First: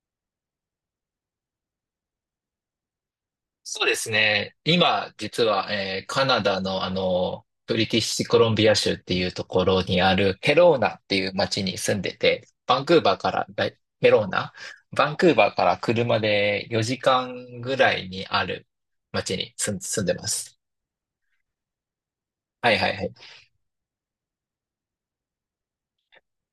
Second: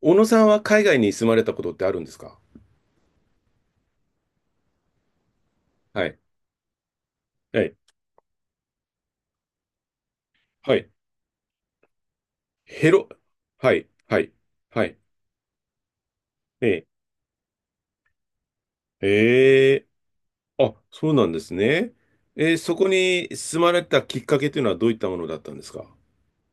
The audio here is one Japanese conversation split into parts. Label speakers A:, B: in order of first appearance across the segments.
A: 小野さんは海外に住まれたことってあるんですか？
B: そうですね。今、実は、
A: はい。
B: カナダの、
A: はい。
B: ブリティッシュコロンビア州っていうところにあるヘ
A: は
B: ロー
A: い。
B: ナっていう町に住んでて、バン
A: ヘ
B: クー
A: ロ、
B: バーから、だ
A: は
B: い
A: い。
B: ヘ
A: は
B: ロー
A: い。
B: ナ
A: はい。
B: バンクーバーから車で
A: ええ。
B: 4時間ぐらいにある町に
A: え
B: 住ん、
A: え。
B: 住んでます。
A: あ、そうなんですね。
B: は
A: そ
B: い
A: こ
B: はいはい。
A: に住まれたきっかけというのはどういったものだったんですか？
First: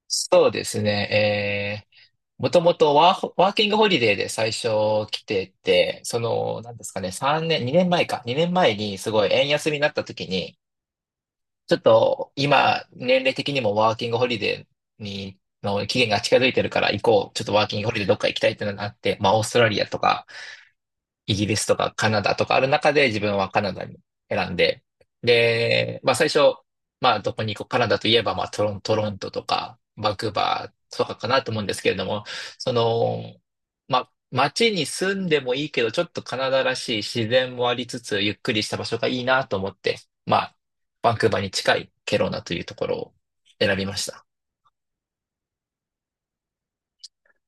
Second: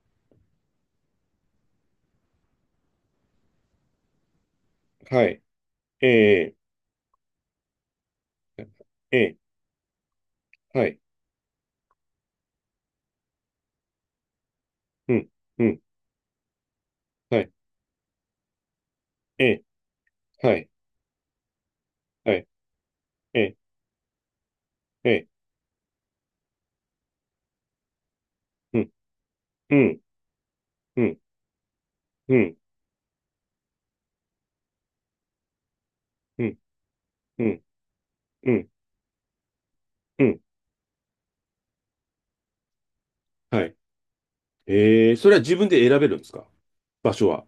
B: そうですね。もともとワーキングホリデーで最初来
A: はい。
B: てて、
A: え
B: そ
A: え。
B: の、なんですかね、3年、2年前か、2年前にす
A: え
B: ごい
A: え。
B: 円安になった時に、
A: はい。
B: ちょっと今、年齢的にもワーキングホリデー
A: うん。
B: に、
A: うん。
B: の期限が近づいてるから行こう。
A: は
B: ちょっ
A: い。
B: とワーキングホリデーどっか行きたいってのがあって、まあ、オー
A: え
B: スト
A: え。
B: ラリアとか、
A: はい。
B: イギリスとかカナ
A: は
B: ダと
A: い。
B: かある中で自分
A: え
B: は
A: え。
B: カナダに選んで、
A: ええ。
B: で、まあ最初、まあどこに行こう、カナダといえばまあ
A: うん。
B: トロントと
A: う
B: か
A: ん。
B: バンクーバー
A: う
B: とか
A: ん。
B: かなと思うんですけれども、
A: うん。
B: その、まあ街に住んでもいいけど、ちょっとカ
A: う
B: ナ
A: ん。
B: ダらしい自
A: う
B: 然
A: ん。
B: もありつつ、ゆっ
A: う
B: くり
A: ん。
B: した場所がいいなと思って、
A: う
B: ま
A: ん。
B: あバンクーバーに近いケロナというところを
A: はい。
B: 選びました。
A: ええ。それは自分で選べるんですか？場所は。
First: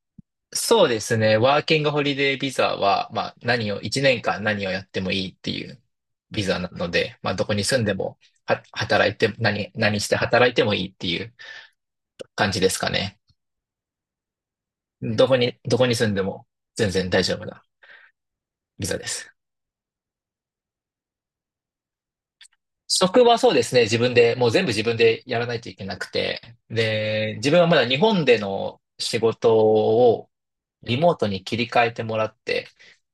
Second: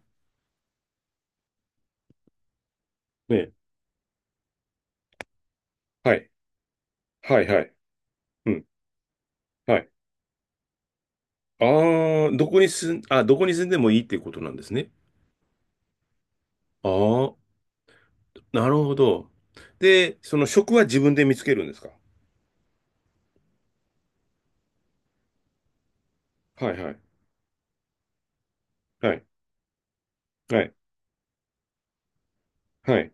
B: そうですね。ワーキングホリデービザは、まあ
A: ね。
B: 1年間何をやってもいいっていう
A: はい。
B: ビザなので、まあ
A: は
B: ど
A: い。
B: こ
A: は
B: に
A: い。
B: 住んでも、
A: うん。
B: 働いて、何、
A: はい。
B: 何して働いてもいいっていう
A: ああ、
B: 感じですかね。
A: どこに住んでもいいっていうことなんですね。
B: どこに住んでも
A: あ
B: 全然大
A: あ、
B: 丈夫な
A: なる
B: ビ
A: ほ
B: ザで
A: ど。
B: す。
A: で、その職は自分で見つけるんですか？
B: 職はそうですね。自分で、もう全部自分でやらないといけなくて。
A: はいはい。
B: で、自分はまだ日本での
A: は
B: 仕
A: い。
B: 事を
A: はい。
B: リモートに切り替えてもらって、
A: はい。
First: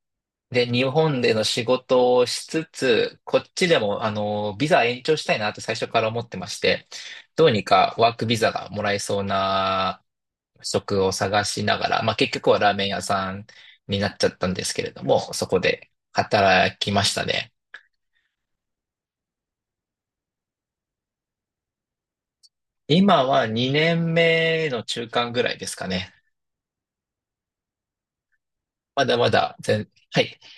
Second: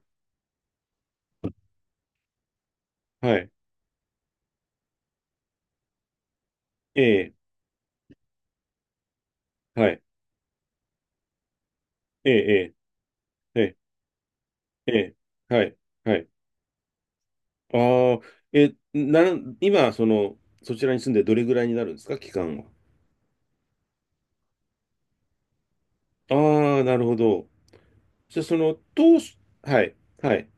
B: で、日本での仕事をしつつ、
A: は
B: こっ
A: い。
B: ちでも、ビザ延長したいなって最初から思ってまして、
A: ええ。
B: どうにかワークビザがもらえそう
A: はい。
B: な職を探しながら、まあ、
A: え
B: 結局はラ
A: え。
B: ーメン屋さん
A: ええ。
B: になっちゃったんですけれ
A: え
B: ど
A: え。
B: も、そこ
A: はい。
B: で
A: はい。
B: 働きましたね。
A: ああ、え、なん、今、その、そちらに住んでどれぐらいになるんですか？期間は。
B: 今は2年目の中間ぐらいですかね。
A: ああ、なるほど。じゃあ、その、
B: ま
A: 当
B: だま
A: 初、
B: だ
A: はい。
B: は
A: は
B: い。
A: い。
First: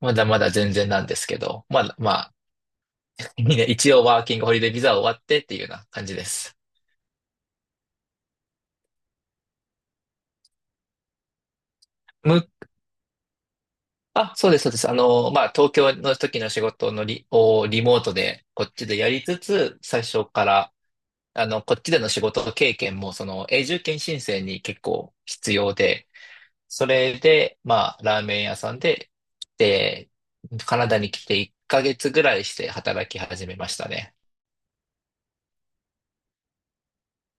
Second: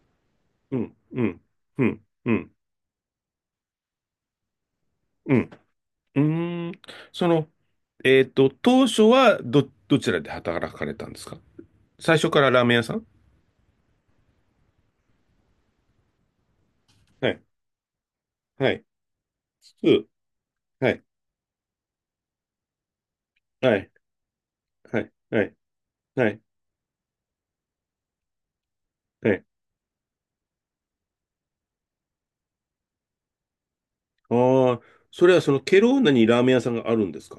B: まだまだ全
A: う
B: 然
A: ん。
B: なんで
A: う
B: すけ
A: ん。
B: ど、
A: う
B: まだ、
A: ん。
B: ま
A: う
B: あ、
A: ん。
B: にねん一応ワーキングホリデービザ終わっ
A: う
B: てっ
A: ん。
B: ていうような感じ
A: う
B: です。
A: ーん、その、当初はどちらで働かれたんですか？最初か
B: 向
A: らラーメン屋さん？
B: あ、そうです、そうです。あの、まあ、東京の時の仕事の
A: はい、
B: をリモートで、こ
A: は
B: っ
A: い、
B: ちでやりつつ、
A: う
B: 最
A: ん、
B: 初から、
A: はい、
B: あの、こっちでの仕事経験も、その、永
A: は
B: 住
A: い、
B: 権申請に結
A: はい、
B: 構
A: は
B: 必
A: い、
B: 要で、
A: はい、
B: それで、まあ、ラーメン屋さんで、
A: はい。
B: で、カナダに来て1ヶ月ぐらいして働き始めましたね。
A: ああ、それはそのケローナにラーメン屋さんがあるんですか？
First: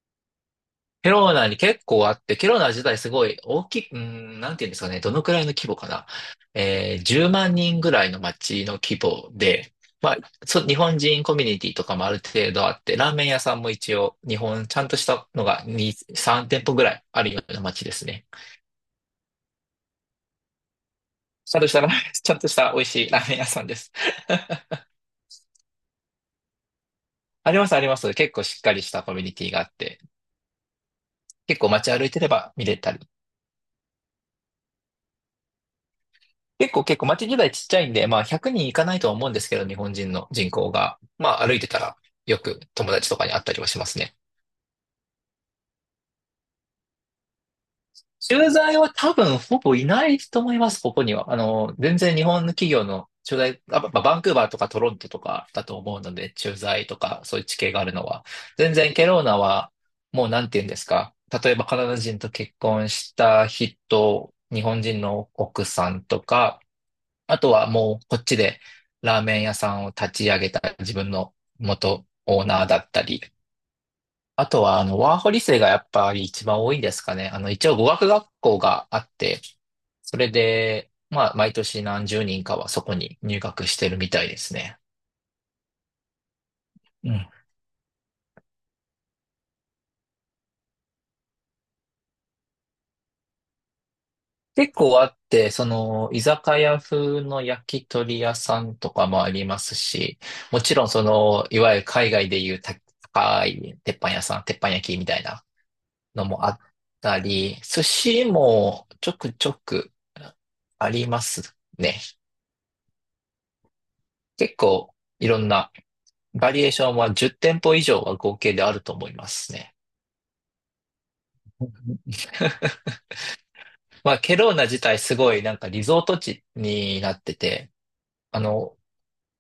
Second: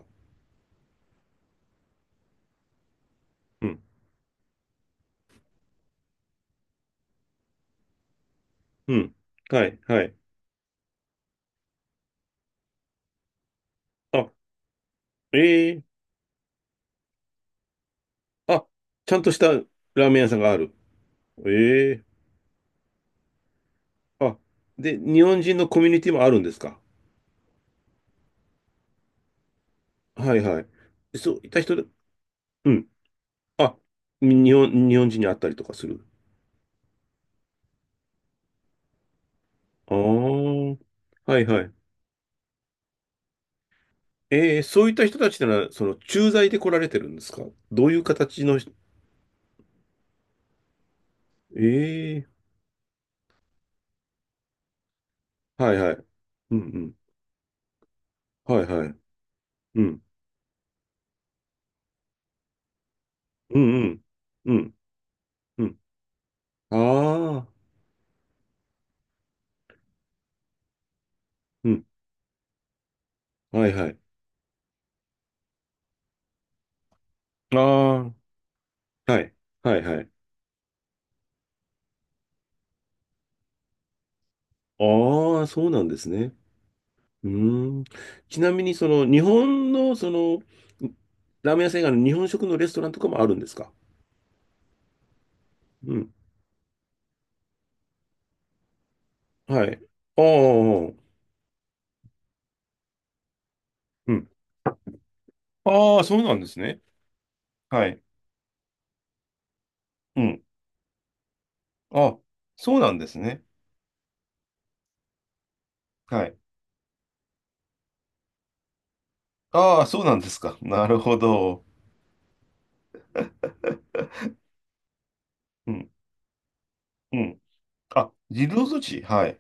B: ケローナに結構あって、ケローナ自体すごい大
A: う
B: き
A: ん、
B: い、なんていうんですかね、どのくらいの規模かな。10万人ぐらいの町の
A: う
B: 規
A: ん、
B: 模
A: は
B: で、
A: い、は
B: ま
A: い。
B: あ、日本人コミュニティとかもある程度あって、ラーメン屋さんも一応、
A: あ、
B: 日本、ちゃんとした
A: え
B: のが
A: え。
B: 2、3店舗ぐらいあるような町ですね。
A: あ、ちゃんとしたラーメン屋さんがある。
B: ちゃんとしたラーメン、
A: ええ。
B: ちゃんとした美味しいラーメン屋さんです。
A: あ、で、日本人のコミュニティもあるんですか？
B: あります、あります。結構しっかりしたコミュニティがあって、
A: はい、はい。そういっ
B: 結
A: た
B: 構
A: 人で、
B: 街歩いてれば見
A: う
B: れ
A: ん、
B: たり。
A: あ、日本人に会ったりとかする。
B: 結構街自体ちっちゃいんで、まあ100人いかないとは思うんですけど、日
A: あ
B: 本人の人
A: あ、
B: 口が。
A: は
B: ま
A: い
B: あ歩い
A: は
B: て
A: い。
B: たらよく友達とかに会ったりはしますね。
A: そういった人たちなら、その、駐在で来られてるんですか？どういう形
B: 駐
A: の人？
B: 在は多分ほぼいないと思います、ここには。あの、全然日
A: ええ
B: 本の企業の駐在、バンクーバーとかトロントとか
A: ー、
B: だ
A: はい
B: と
A: はい。
B: 思うので、
A: う
B: 駐在
A: ん
B: とかそういう地形があるのは。
A: うん。はい
B: 全
A: は
B: 然
A: い。
B: ケローナは
A: うん。
B: もうなんて言うんですか。例えばカナダ人と結婚した
A: うんうん。
B: 人、
A: う
B: 日
A: ん。
B: 本人の
A: う
B: 奥
A: ん。
B: さんとか、
A: あ
B: あ
A: あ、
B: とはもうこっちでラーメン屋さんを立ち上げた自分の
A: うん。
B: 元オーナーだったり、
A: はいはい。
B: あとはあのワーホリ生がやっぱり一番多いんですかね。あの一応語学
A: あ
B: 学校があっ
A: あ、はい。
B: て、
A: はいはい。
B: それで、まあ毎年何十人かはそこに入学してるみたいですね。
A: ああ、そうなんですね。
B: うん。
A: うーん。ちなみに、その、日本の、その、ラーメン屋さん以外の日本食のレストランとかもあるんですか？
B: 結構あって、そ
A: う
B: の
A: ん。
B: 居酒屋風の焼き鳥屋さんとかもありま
A: は
B: す
A: い。
B: し、
A: あ
B: もちろん
A: あ、
B: そのいわゆる海外でいう高い鉄板
A: う
B: 屋
A: ん。
B: さん、鉄板焼きみたいな
A: ああ、そう
B: の
A: なん
B: も
A: で
B: あっ
A: すね。
B: たり、寿
A: はい。
B: 司もちょくちょく
A: うん。
B: ありますね。
A: あ、そうなんですね。
B: 結構いろんな
A: はい。
B: バリエーションは10店舗以上は合計であると思いますね。
A: ああ、そうなんですか。なるほど。
B: まあ、ケローナ自体すごいなんか
A: う
B: リ
A: ん。
B: ゾート地にな
A: う
B: って
A: ん。
B: て、
A: あ、
B: あ
A: 自動措
B: の、
A: 置。はい。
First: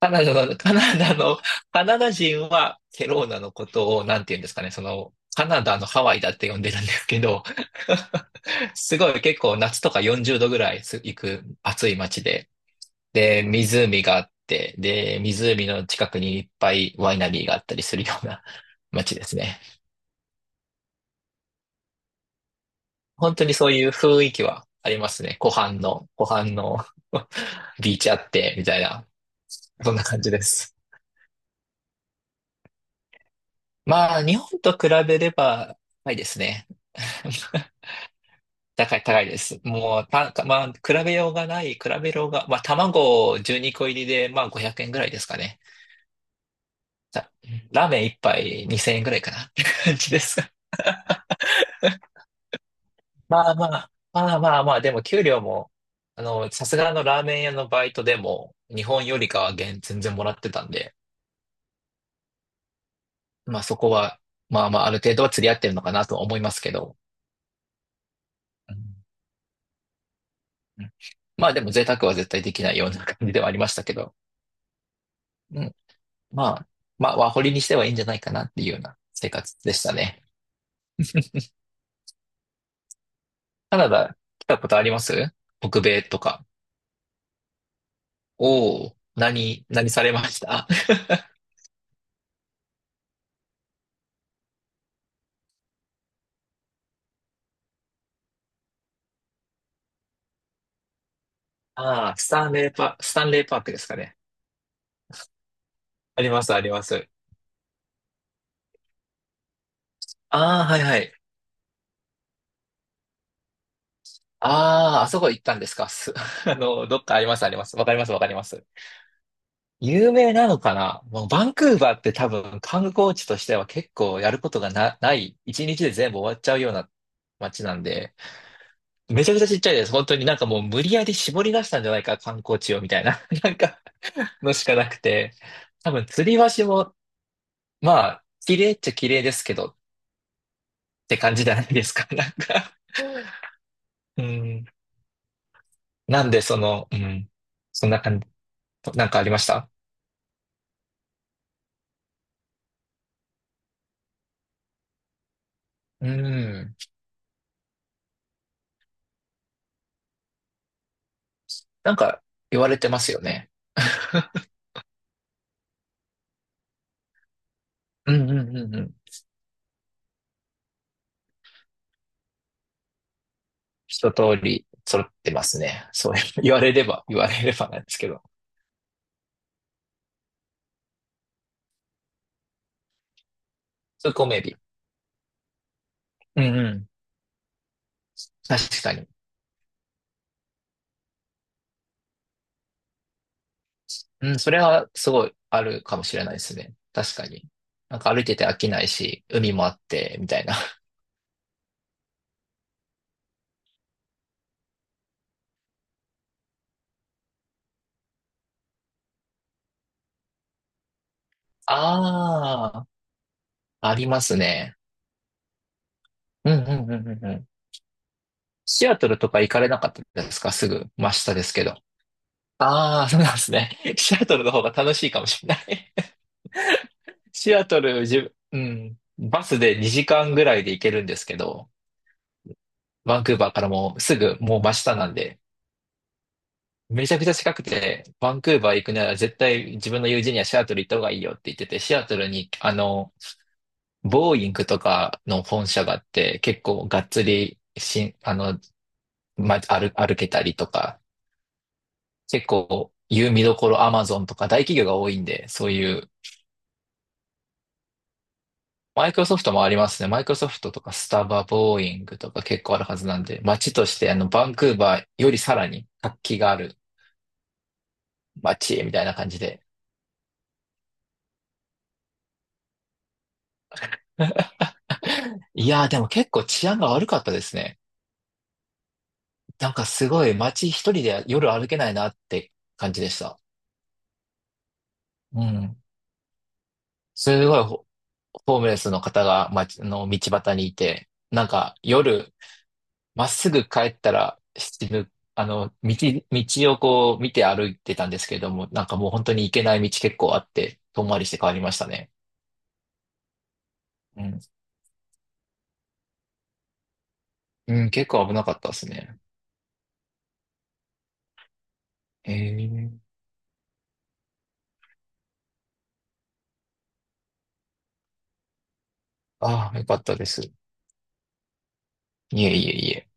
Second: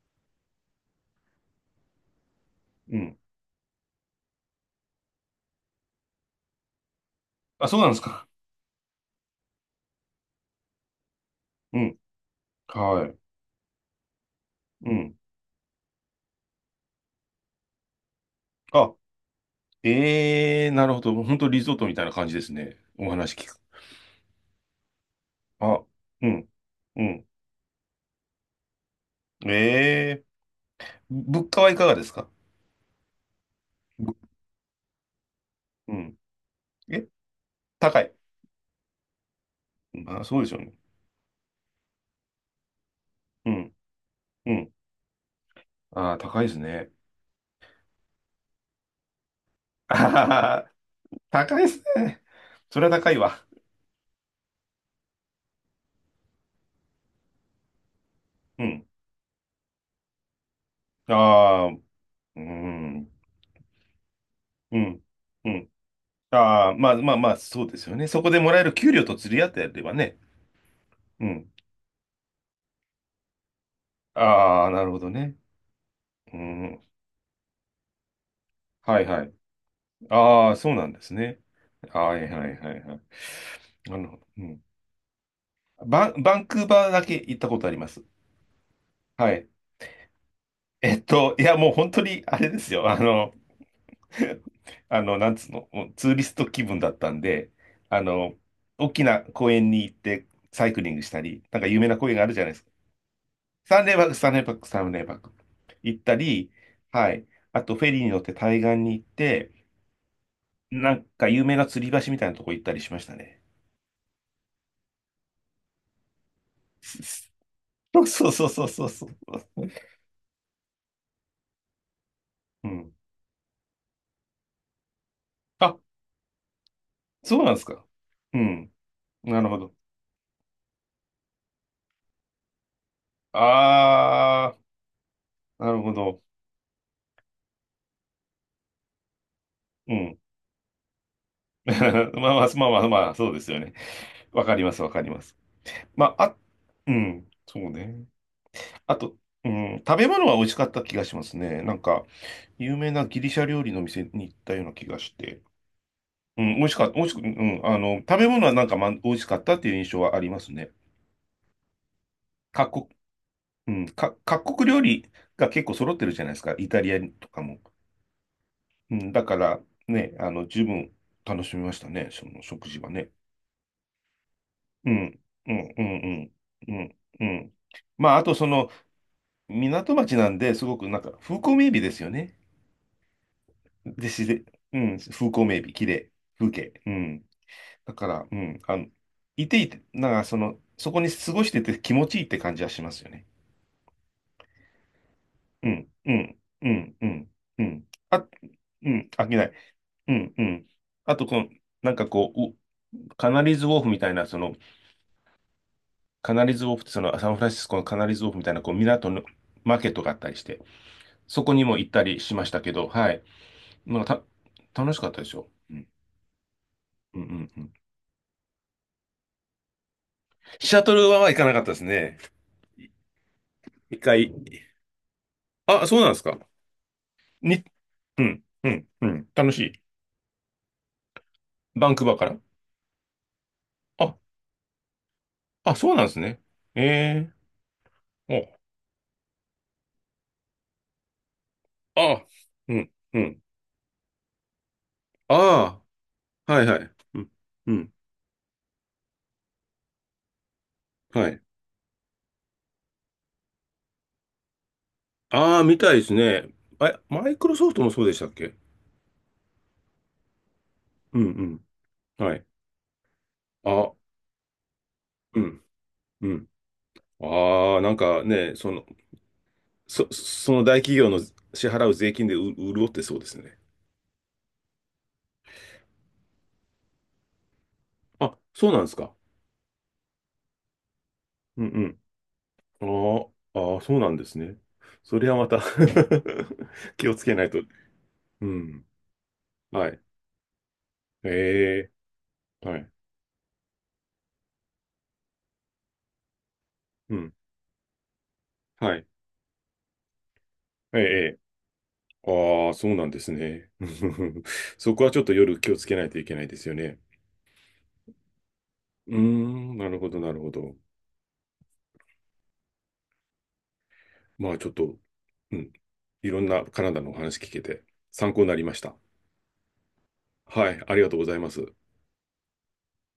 B: カナダの、カナダの、カナダ人は
A: う
B: ケ
A: ん。
B: ローナのことをなんて言うんですかね、その、カナダのハワイだって呼んでるんですけど、
A: あ、そうなんですか。
B: すごい結構夏とか40度ぐらい行く
A: う
B: 暑い
A: ん。
B: 街で、
A: はい。
B: で、湖があって、
A: うん。
B: で、湖の近くにいっぱいワイナリーがあったりするような
A: あ、
B: 街ですね。
A: ええー、なるほど。本当リゾートみたいな感じですね。お話
B: 本当
A: 聞
B: に
A: く。
B: そういう雰囲気はありますね。湖畔
A: あ、
B: の、
A: う
B: 湖
A: ん。
B: 畔の
A: う ん。
B: ビーチあって、みたいな、そんな
A: え
B: 感
A: え
B: じです。
A: ー、物価はいかがですか？ぶ
B: まあ、日本と比べれば、
A: う
B: 高い
A: ん。
B: ですね。
A: え、高い。
B: 高い、高いです。もう、
A: まあ、そうでしょう
B: まあ、
A: ね。
B: 比べようがない、比べようが、まあ、卵
A: う
B: 12
A: ん。
B: 個入りで、まあ、
A: う
B: 500
A: ん。
B: 円ぐらいですかね。
A: ああ、高いですね。
B: さラーメン一杯2000円ぐらいかな。って
A: あ
B: 感
A: は
B: じで
A: は
B: す
A: は、高いですね。それは高いわ。
B: まあまあ、まあまあまあ、でも給料も、あの、さすがのラーメン屋のバイトでも、
A: う
B: 日
A: ん。
B: 本よりかは全然もらってたんで、
A: ああ、うーん。
B: まあそこは、まあ
A: う
B: まあ、ある
A: ん。
B: 程度は釣
A: う
B: り合って
A: ん。
B: るのかなとは思います
A: あ
B: け
A: あ、まあ
B: ど、
A: まあまあ、そうですよね。そこでもらえ
B: う
A: る給
B: ん
A: 料と釣り合ってやればね。
B: うん、
A: う
B: ま
A: ん。
B: あでも贅沢は絶対できないような感じではありましたけど、
A: ああ、なるほどね。
B: うん、
A: う
B: まあ、
A: ん。
B: まあ、ワーホリにしてはいいんじゃないかなっていうような
A: はいは
B: 生
A: い。
B: 活でしたね。
A: ああ、そうなんですね。はいはいはいはい。
B: カナ
A: なる
B: ダ
A: ほど。う
B: 来た
A: ん。
B: ことあります北米と
A: バ
B: か。
A: ンクーバーだけ行ったことあります。
B: おお、
A: はい。
B: 何されました？
A: いや、もう本当にあれですよ。なんつうの、もうツーリスト気分だったんで、あの、大きな公園に行ってサイクリングしたり、なんか 有名な
B: あ
A: 公
B: あ、
A: 園があるじゃないですか。
B: スタンレーパークで
A: サン
B: す
A: デー
B: か
A: バック、
B: ね。
A: サンデーバック、サンデーバック。行った
B: ありま
A: り、
B: す、あります。
A: はい。あと、フェリーに乗って対岸に行って、
B: ああ、はい
A: な
B: は
A: ん
B: い。
A: か有名な吊り橋みたいなとこ行ったりしましたね。
B: ああ、あそこ行ったんですか。あの、どっかあります、あります。わか り
A: そう
B: ます、わか
A: そう
B: りま
A: そうそ
B: す。
A: うそうそう。
B: 有名なのかな。もうバンクーバーって多分
A: う
B: 観
A: ん。
B: 光地としては結構やることがない、一
A: あ、
B: 日で全部終わっちゃうような
A: そうなんで
B: 街
A: す
B: なん
A: か。
B: で、
A: うん。
B: めちゃく
A: な
B: ちゃ
A: る
B: ち
A: ほ
B: っちゃ
A: ど。
B: いです。本当になんかもう無理やり絞り出したんじゃないか、観光地をみたいな、なんか
A: あ
B: のしかなくて、
A: ー、なるほ
B: 多分
A: ど。
B: 吊り橋も、まあ、綺麗っちゃ綺麗ですけどっ
A: うん。
B: て感じじゃない
A: ま
B: ですか、
A: あ
B: な
A: ま
B: ん
A: あ、まあ
B: か。
A: まあ、まあ、そうですよね。
B: う
A: わかり
B: ん。
A: ます、わかります。まあ、
B: なん
A: あ、
B: で、その、
A: う
B: う
A: ん、
B: ん。
A: そう
B: そん
A: ね。
B: な感じ。
A: あ
B: なん
A: と、
B: かありまし
A: う
B: た
A: ん、食べ物は美味しかった気がしますね。なんか、有名なギリシャ料理の店に行ったような気がして、
B: う
A: うん、美味し
B: ん。
A: かった、美味しく、うん、あの、食べ物はなんか、ま、美味しかったっていう印象はありますね。
B: なんか言わ
A: 各
B: れ
A: 国、
B: てますよね。
A: うん、各国料理が結構揃ってるじゃないですか、イタリアとかも。
B: うんうんうんう
A: う
B: ん。
A: ん、だから、ね、あの、十分楽しみましたね、その食事はね。
B: 一通り
A: う
B: 揃っ
A: ん、
B: てま
A: う
B: す
A: ん、う
B: ね。そう
A: ん、
B: 言わ
A: う
B: れ
A: ん、う
B: れ
A: ん、
B: ば、言
A: う
B: われれ
A: ん。
B: ばなんですけ
A: まあ、あ
B: ど。
A: とその、港町なんで、すごくなんか、風光明媚ですよね。で、
B: そう、
A: 自
B: コメ
A: 然、
B: ビ。
A: うん、風光明媚、綺麗、
B: うん
A: 風
B: う
A: 景。
B: ん。
A: うん。だから、うん、あ
B: 確
A: の、
B: かに。
A: いていて、なんかその、そこに過ごしてて気持ちいいって感じはしますよね。
B: うん、それはすごいあ
A: う
B: る
A: ん、
B: かも
A: う
B: しれない
A: ん、
B: です
A: う
B: ね。
A: ん、う
B: 確か
A: ん、
B: に。
A: うん。
B: なんか歩い
A: あ、
B: てて飽きない
A: うん、
B: し、
A: 飽きない。
B: 海もあっ
A: う
B: て、み
A: ん、
B: た
A: う
B: いな。
A: ん。あと、この、なんかこう、カナリーズウォーフみたいな、その、カナリーズウォーフってその、サンフランシスコのカナリーズウォーフみたいな、こう、港のマーケットがあったりして、そこにも行ったりしましたけ
B: ああ、
A: ど、はい。
B: あ
A: なん
B: りま
A: か
B: すね。
A: 楽しかったでしょ。うん、
B: うんうんうんう
A: うん、う
B: んうん。
A: ん。うん。
B: シアトルとか行かれなかったですかす
A: シャ
B: ぐ
A: トル
B: 真
A: は
B: 下
A: 行
B: で
A: かな
B: す
A: かっ
B: け
A: た
B: ど。
A: ですね。い
B: ああ、そうなんですね。
A: 一
B: シア
A: 回。
B: トルの方が楽しいかもしれな
A: あ、
B: い
A: そうなんですか。
B: シ
A: 日
B: アトル、
A: う
B: 自
A: ん、うん、
B: 分、
A: う
B: う
A: ん。
B: ん、バ
A: 楽し
B: スで
A: い。
B: 2時間ぐらいで行けるんですけど、
A: バンクーバーから。
B: バンクーバーからもうす
A: あ、
B: ぐもう真下なんで、
A: あ、そうなんですね。
B: めちゃくち
A: え
B: ゃ近くて、バ
A: え。
B: ンク
A: お、
B: ーバー行くなら絶対自分の友人にはシアトル行った方がいいよって言ってて、シアト
A: あ、
B: ルに、あ
A: うん、
B: の、
A: うん。
B: ボーイングとかの本
A: あ
B: 社があって、
A: あ、は
B: 結
A: いは
B: 構
A: い。
B: がっ
A: う
B: つ
A: ん、
B: り
A: うん、
B: あの、歩けたりとか、
A: はい。
B: 結構、見どころアマゾンとか大企業が多いんで、
A: ああ、
B: そう
A: み
B: い
A: たいで
B: う
A: すね。え、マイクロソフトもそうでしたっけ？
B: マイクロソフトもありますね。マイクロソフトとかス
A: うん、
B: タ
A: う
B: バ、ボーイング
A: ん。
B: と
A: は
B: か
A: い。
B: 結構あるはずなんで、街と
A: あ、
B: してあのバンクーバーより
A: う
B: さ
A: ん、
B: らに活
A: う
B: 気
A: ん。
B: がある
A: ああ、なんかね、そ
B: 街
A: の、
B: みたいな感じで。
A: その大企業の支払う税金で潤ってそうですね。
B: いやーでも結構治安が悪かったですね。
A: あ、そうなんですか。
B: なんかすごい街一人で夜
A: う
B: 歩
A: ん
B: け
A: う
B: ない
A: ん。
B: なって感じでし
A: あ
B: た。
A: ああー、そうなんですね。それは
B: う
A: また
B: ん。
A: 気をつけな
B: す
A: いと。
B: ごいホ、
A: う
B: ホームレ
A: ん。
B: スの方が街
A: はい。
B: の道端にいて、なんか
A: ええ。
B: 夜
A: はい。
B: まっすぐ帰ったら死ぬ、あの、道を
A: う
B: こう見
A: ん。
B: て歩いてたんですけれども、なん
A: は
B: か
A: い。
B: もう本当に行けない道結構あって、
A: ええ。
B: 遠回
A: え
B: りして
A: え。
B: 帰りましたね。
A: ああ、そうなんですね。
B: うん。
A: そこはちょっと夜気をつけないといけないですよね。
B: うん、結構危なかったです
A: うー
B: ね。
A: ん、なるほど、なるほど。
B: ええ
A: まあちょっと、うん。いろんなカナダのお話聞けて参考になりました。
B: ああ、よかったです。
A: はい、ありがとうございます。
B: いえいえいえ。